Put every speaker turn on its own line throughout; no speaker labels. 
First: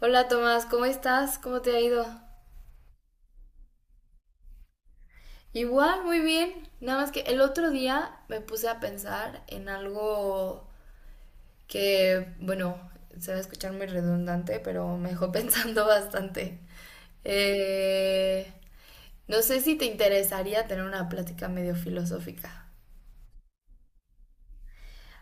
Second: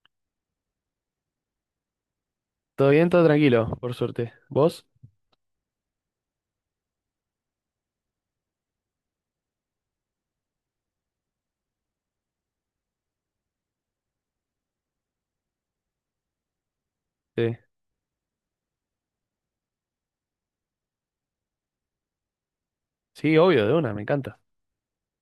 Hola Tomás, ¿cómo estás? ¿Cómo te ha ido?
Todo bien, todo tranquilo, por suerte. ¿Vos?
Igual, muy bien. Nada más que el otro día me puse a pensar en algo que, bueno, se va a escuchar muy redundante, pero me dejó pensando bastante.
Sí,
Eh, no sé si te interesaría tener una plática medio filosófica.
sí, obvio, de una, me encanta.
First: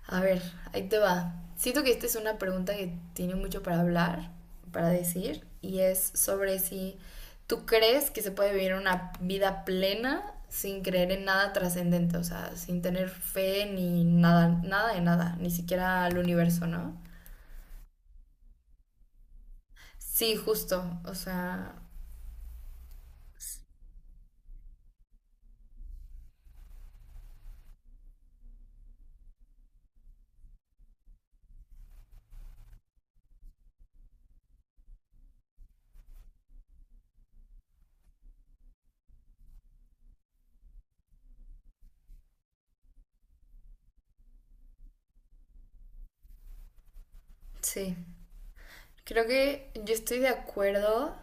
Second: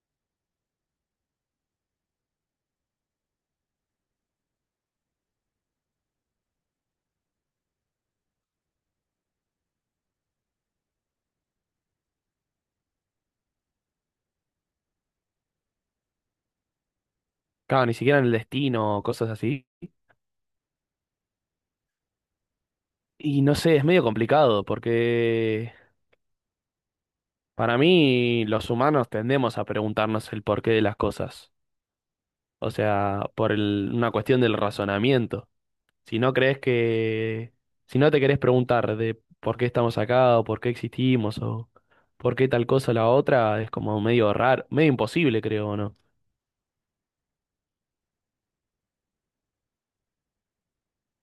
A ver, ahí te va. Siento que esta es una pregunta que tiene mucho para hablar, para decir, y es sobre si tú crees que se puede vivir una vida plena sin creer en nada trascendente, o sea, sin tener fe ni nada, nada de nada, ni siquiera al universo, ¿no?
Claro, ni siquiera en el destino, cosas así.
Sí, justo, o sea,
Y no sé, es medio complicado porque para mí los humanos tendemos a preguntarnos el porqué de las cosas. O sea, una cuestión del razonamiento. Si no crees que, si no te querés preguntar de por qué estamos acá o por qué existimos o por qué tal cosa o la otra, es como medio raro, medio imposible, creo, ¿no?
sí. Creo que yo estoy de acuerdo.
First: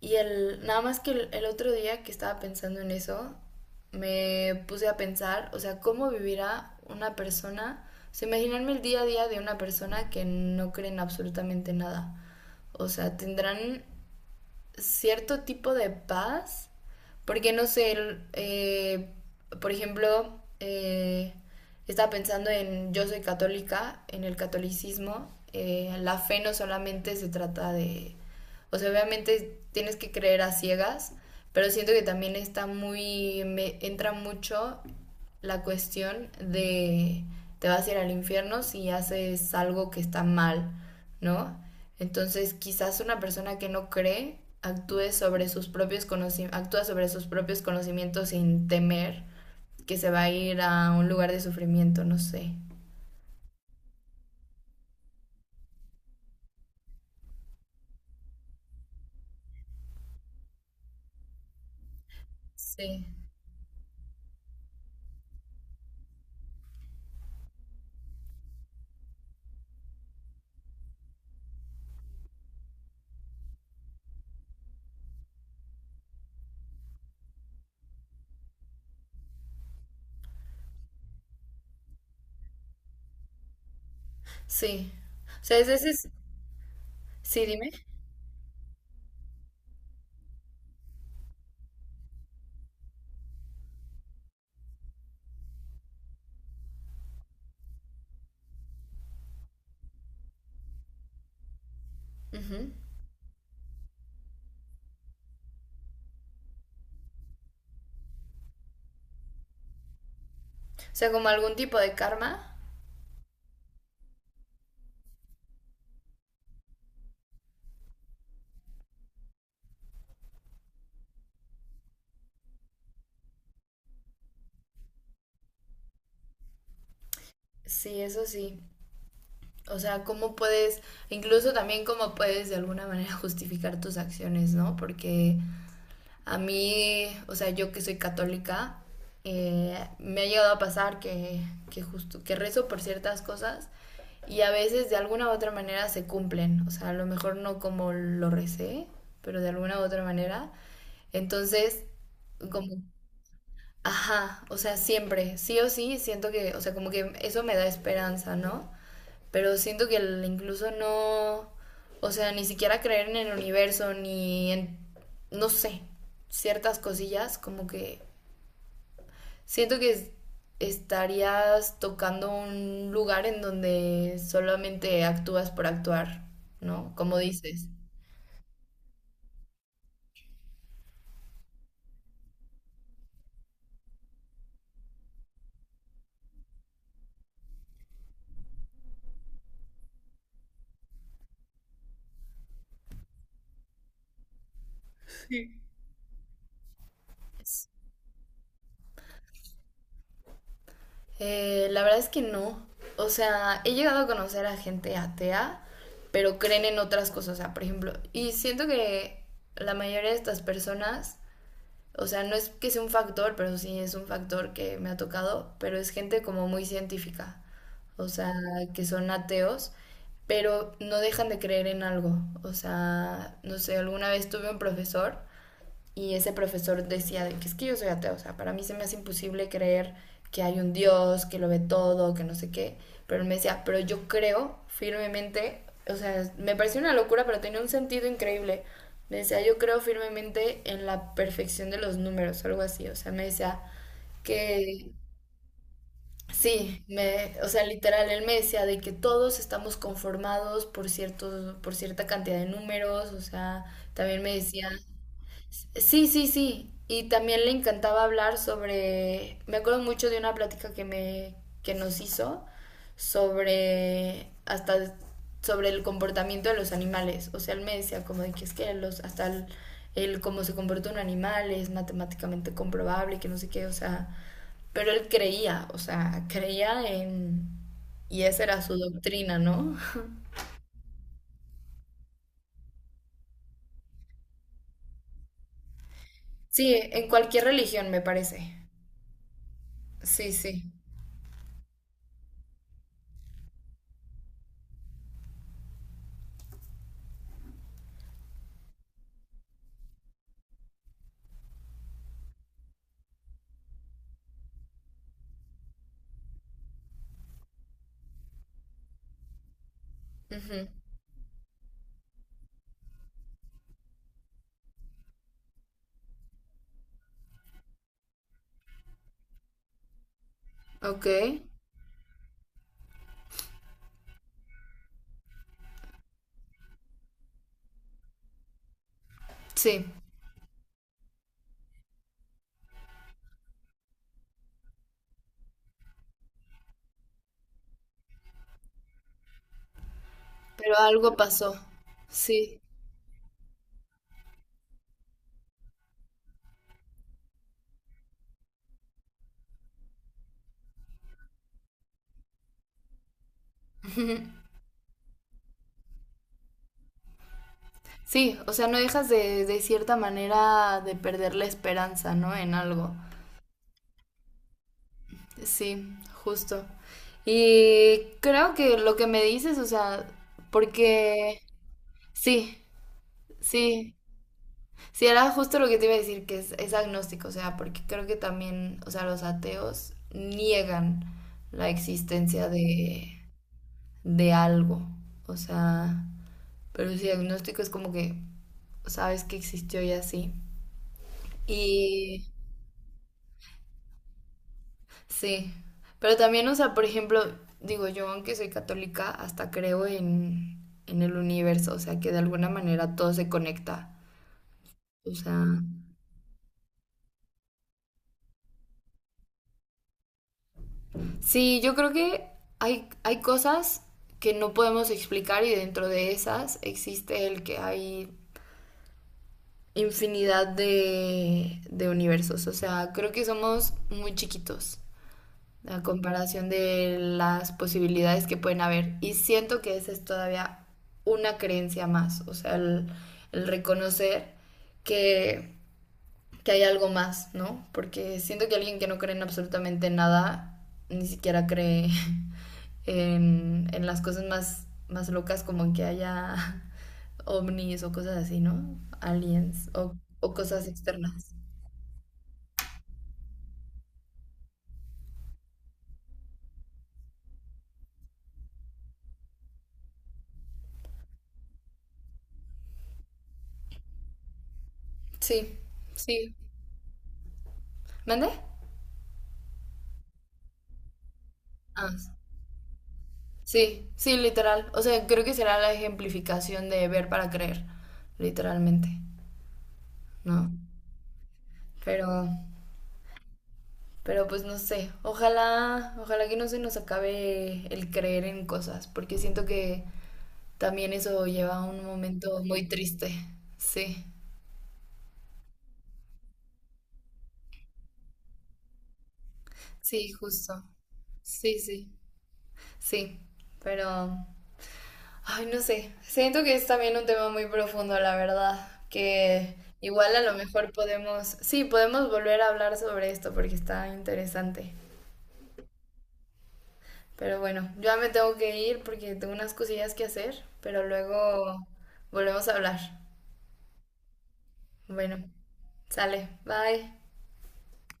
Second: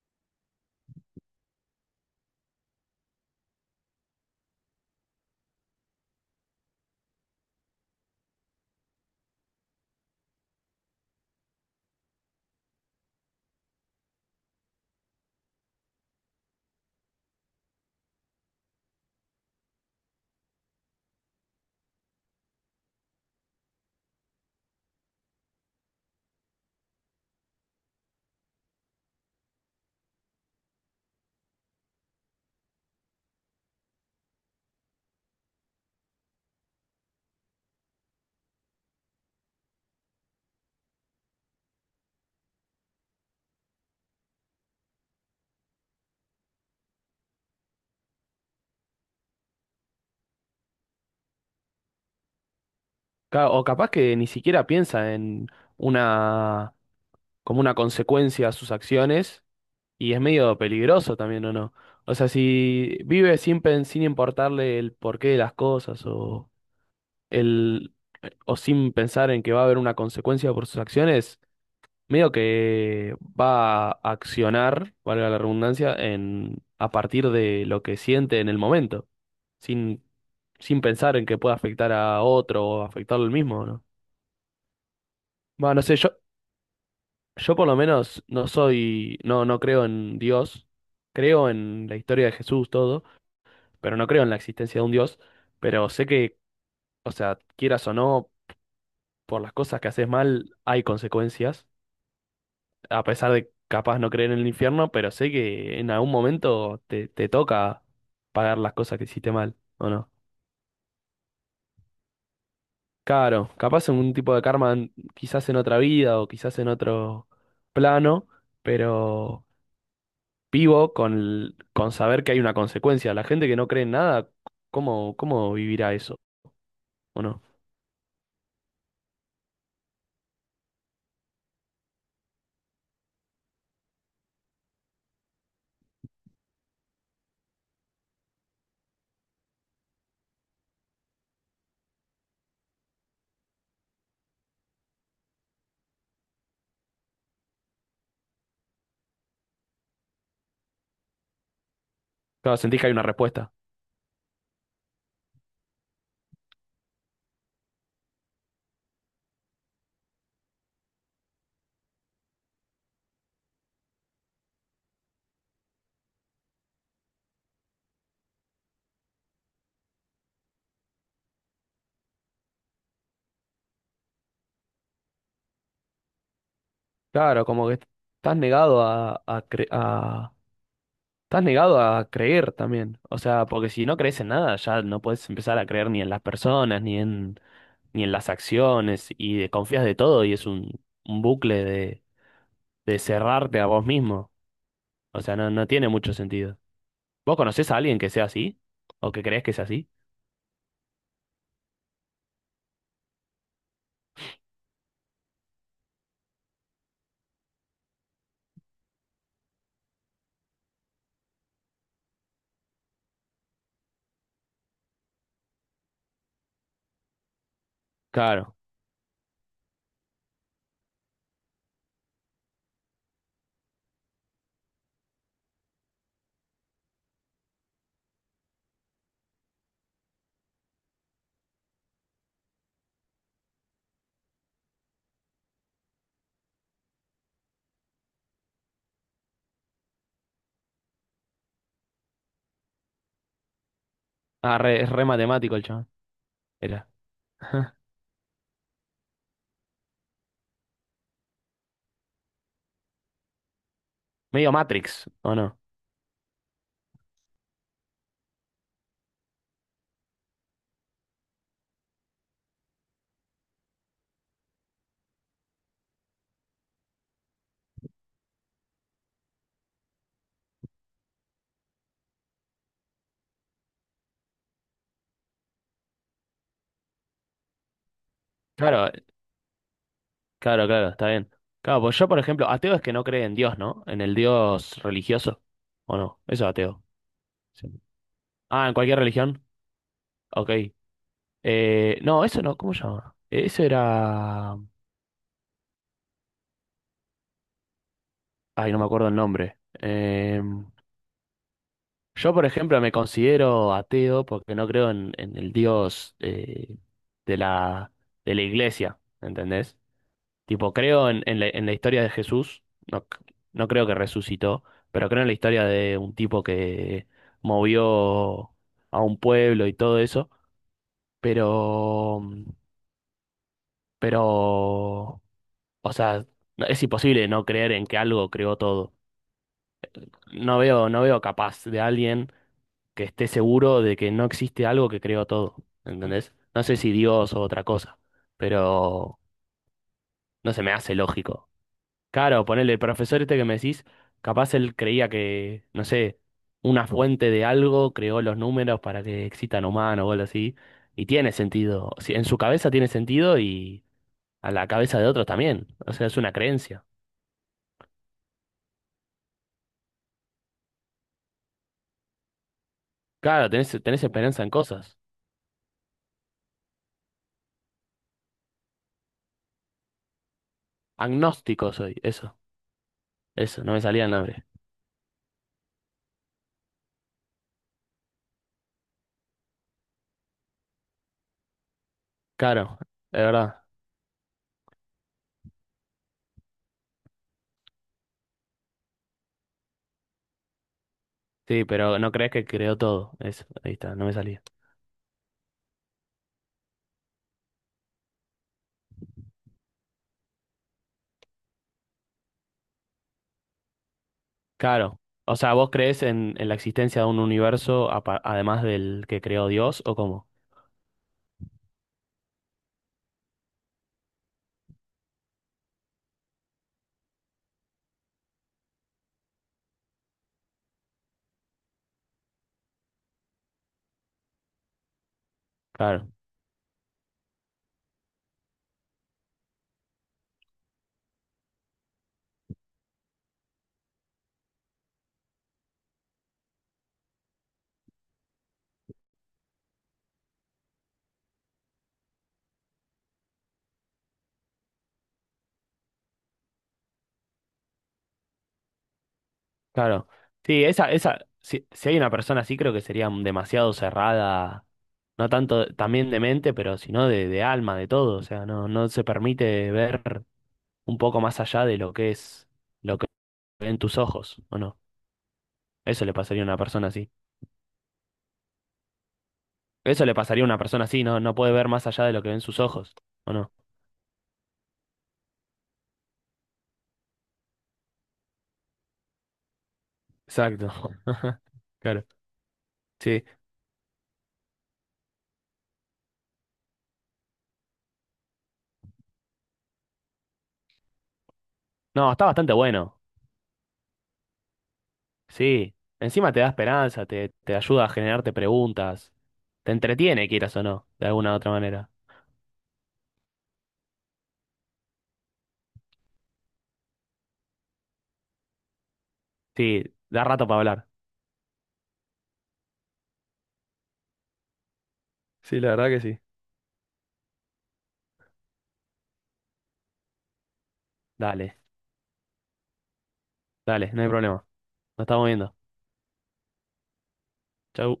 Y el, nada más que el otro día que estaba pensando en eso, me puse a pensar, o sea, cómo vivirá una persona, o sea, imaginarme el día a día de una persona que no cree en absolutamente nada. O sea, tendrán cierto tipo de paz, porque no sé, eh, por ejemplo, estaba pensando en yo soy católica, en el catolicismo, la fe no solamente se trata de, o sea, obviamente tienes que creer a ciegas, pero siento que también está muy, me entra mucho la cuestión de te vas a ir al infierno si haces algo que está mal, ¿no? Entonces, quizás una persona que no cree actúe sobre sus propios conocimientos, actúa sobre sus propios conocimientos sin temer que se va a ir a un lugar de sufrimiento, no sé.
Claro, o capaz que ni siquiera piensa en una como una consecuencia a sus acciones, y es medio peligroso también, ¿o no? O sea, si
Sí.
vive sin importarle el porqué de las cosas o el o sin pensar en que va a haber una consecuencia por sus acciones, medio que va a accionar, valga la redundancia, en a partir de lo que siente en el momento, sin sin pensar en que pueda afectar a otro o afectarlo al mismo, ¿o ¿no?
Sí. O sea, ese
Bueno, no sé,
es...
yo,
Sí,
Yo por
dime.
lo menos no creo en Dios, creo en la historia de Jesús, todo, pero no creo en la existencia de un Dios, pero sé que, o sea, quieras o no, por las cosas que haces mal hay consecuencias,
Ujú.
a pesar de capaz no creer en el infierno, pero sé que en algún momento te toca pagar las cosas que hiciste mal, ¿o no?
O sea, como algún tipo de karma.
Claro, capaz en un tipo de karma, quizás en otra vida o quizás en otro plano, pero vivo con saber que hay una consecuencia. La gente que no cree en nada, ¿cómo vivirá eso? ¿O no?
Sí, eso sí. O sea, cómo puedes, incluso también cómo puedes de alguna manera justificar tus acciones, ¿no? Porque a mí, o sea, yo que soy católica, me ha llegado a pasar que, justo, que rezo por ciertas cosas y a veces de alguna u otra manera se cumplen. O sea, a lo mejor no como lo recé, pero de alguna u otra manera. Entonces,
Claro,
como,
sentís que hay una respuesta.
ajá, o sea, siempre, sí o sí, siento que, o sea, como que eso me da esperanza, ¿no? Pero siento que incluso no, o sea, ni siquiera creer en el universo, ni en, no sé, ciertas cosillas, como que siento que estarías tocando un lugar en donde solamente actúas por actuar, ¿no? Como
Claro, como
dices.
que estás negado a, cre- a- estás negado a creer también. O sea, porque si no crees en nada, ya no puedes empezar a creer ni en las personas, ni en las acciones y confías de todo y es un bucle de cerrarte a vos mismo. O sea, no, no tiene mucho sentido. ¿Vos conocés a alguien que sea así? ¿O que creés que sea así?
La verdad es que no. O sea, he llegado a conocer a gente atea, pero creen en otras cosas. O sea, por ejemplo, y siento que la mayoría de estas personas, o sea, no es que sea un factor, pero sí es un factor que me ha tocado, pero es gente como muy científica, o sea,
Claro.
que son ateos, pero no dejan de creer en algo. O sea, no sé, alguna vez tuve un profesor y ese profesor decía de que es que yo soy ateo, o sea, para mí se me hace imposible creer que hay un Dios, que lo ve todo, que no sé qué. Pero él me decía, pero yo creo firmemente, o sea, me pareció una locura, pero tenía un sentido increíble. Me decía, yo creo firmemente en la perfección de los números, algo así. O sea, me decía que
Es re matemático el chabón.
sí,
Era.
me, o sea, literal, él me decía de que todos estamos conformados por ciertos, por cierta cantidad de números. O sea, también me
Medio
decía,
Matrix, ¿o no?
sí, sí, sí. Y también le encantaba hablar sobre, me acuerdo mucho de una plática que me que nos hizo sobre hasta sobre el comportamiento de los animales. O sea, él me decía como de que es que los hasta el cómo se comporta un animal es matemáticamente comprobable, que no sé qué, o sea, pero él creía, o sea, creía en y esa era su
Claro,
doctrina, ¿no?
claro, claro, está bien. Claro, pues yo, por ejemplo, ateo es que no cree en Dios, ¿no? En el Dios religioso. ¿O no? Eso es
Sí,
ateo.
en cualquier
Sí.
religión me parece.
Ah, en cualquier religión.
Sí,
Ok.
sí.
No, eso no, ¿cómo se llama? Eso era. Ay, no me acuerdo el nombre. Yo, por ejemplo, me considero ateo porque no creo en el Dios de la, de la iglesia, ¿entendés?
Ujú.
Tipo, creo en la historia de Jesús, no, no creo que resucitó, pero creo en la historia de un tipo que movió a un pueblo y todo eso,
Ok.
pero, pero, o sea, es imposible no creer en que algo creó todo.
Sí.
No veo, no veo capaz de alguien que esté seguro de que no existe algo que creó todo, ¿entendés? No sé si Dios o otra cosa, pero no se me
Pero
hace
algo
lógico.
pasó,
Claro,
sí.
ponele, el profesor este que me decís, capaz él creía que, no sé, una fuente de algo creó los números para que existan humanos o algo así, y tiene sentido. O sea, en su cabeza tiene sentido y a la cabeza de otros también, o sea, es una creencia.
Sí, o sea, no dejas de cierta manera de perder la esperanza, ¿no? En algo.
Claro, tenés, tenés esperanza en cosas.
Sí, justo. Y creo que lo que me dices, o sea, porque
Agnóstico soy, eso,
sí,
eso, no me
sí,
salía el nombre.
sí, era justo lo que te iba a decir, que es agnóstico, o sea, porque creo que también, o sea, los ateos niegan la existencia
Claro, es verdad.
de algo, o sea, pero su diagnóstico es como que sabes que existió y así.
Sí, pero no
Y
crees que creó todo. Eso, ahí está, no me salía.
sí, pero también, o sea, por ejemplo, digo yo, aunque soy católica, hasta creo en el universo, o sea, que de alguna manera todo se conecta.
Claro.
O
O
sea,
sea, ¿vos crees en la existencia de un universo además del que creó Dios o cómo?
sí, yo creo que hay cosas que no podemos explicar y dentro de esas existe el que hay infinidad de universos. O sea, creo que somos muy chiquitos a
Claro,
comparación de las posibilidades que pueden haber. Y siento que esa es todavía una creencia más, o sea, el reconocer que, que hay algo más, ¿no? Porque siento que alguien que no cree en absolutamente nada, ni siquiera cree en las cosas más, más locas como en que haya ovnis o cosas así, ¿no? Aliens
claro.
o
Sí,
cosas
esa,
externas.
si, si hay una persona así, creo que sería demasiado cerrada, no tanto también de mente, pero sino de alma, de todo. O sea, no, no se permite ver un poco más allá de lo que es, lo que ven tus ojos, ¿o no?
Sí,
Eso le
sí.
pasaría a una persona así.
¿Mande?
Eso le pasaría a una persona así, no, no puede ver más
Ah,
allá de lo que ven sus ojos, ¿o no?
sí, sí, literal. O sea, creo que será la ejemplificación de ver para creer, literalmente, ¿no?
Exacto. Claro.
Pero,
Sí.
pero pues no sé. Ojalá, ojalá que no se nos acabe el creer en cosas, porque siento que también eso lleva a un
No, está
momento
bastante
muy
bueno.
triste. Sí,
Sí. Encima te da esperanza, te ayuda a generarte preguntas. Te
sí,
entretiene, quieras
justo.
o no, de alguna u otra
Sí,
manera.
sí, sí. Pero, ay, no sé. Siento que es también un tema muy profundo, la verdad. Que
Sí,
igual a
da
lo
rato para
mejor
hablar.
podemos, sí, podemos volver a hablar sobre esto porque está interesante.
Sí, la verdad que sí.
Pero bueno, yo ya me tengo que ir porque tengo unas cosillas que hacer, pero luego
Dale,
volvemos a hablar.
Dale, no hay problema. Nos
Bueno,
estamos viendo.
sale. Bye.
Chau.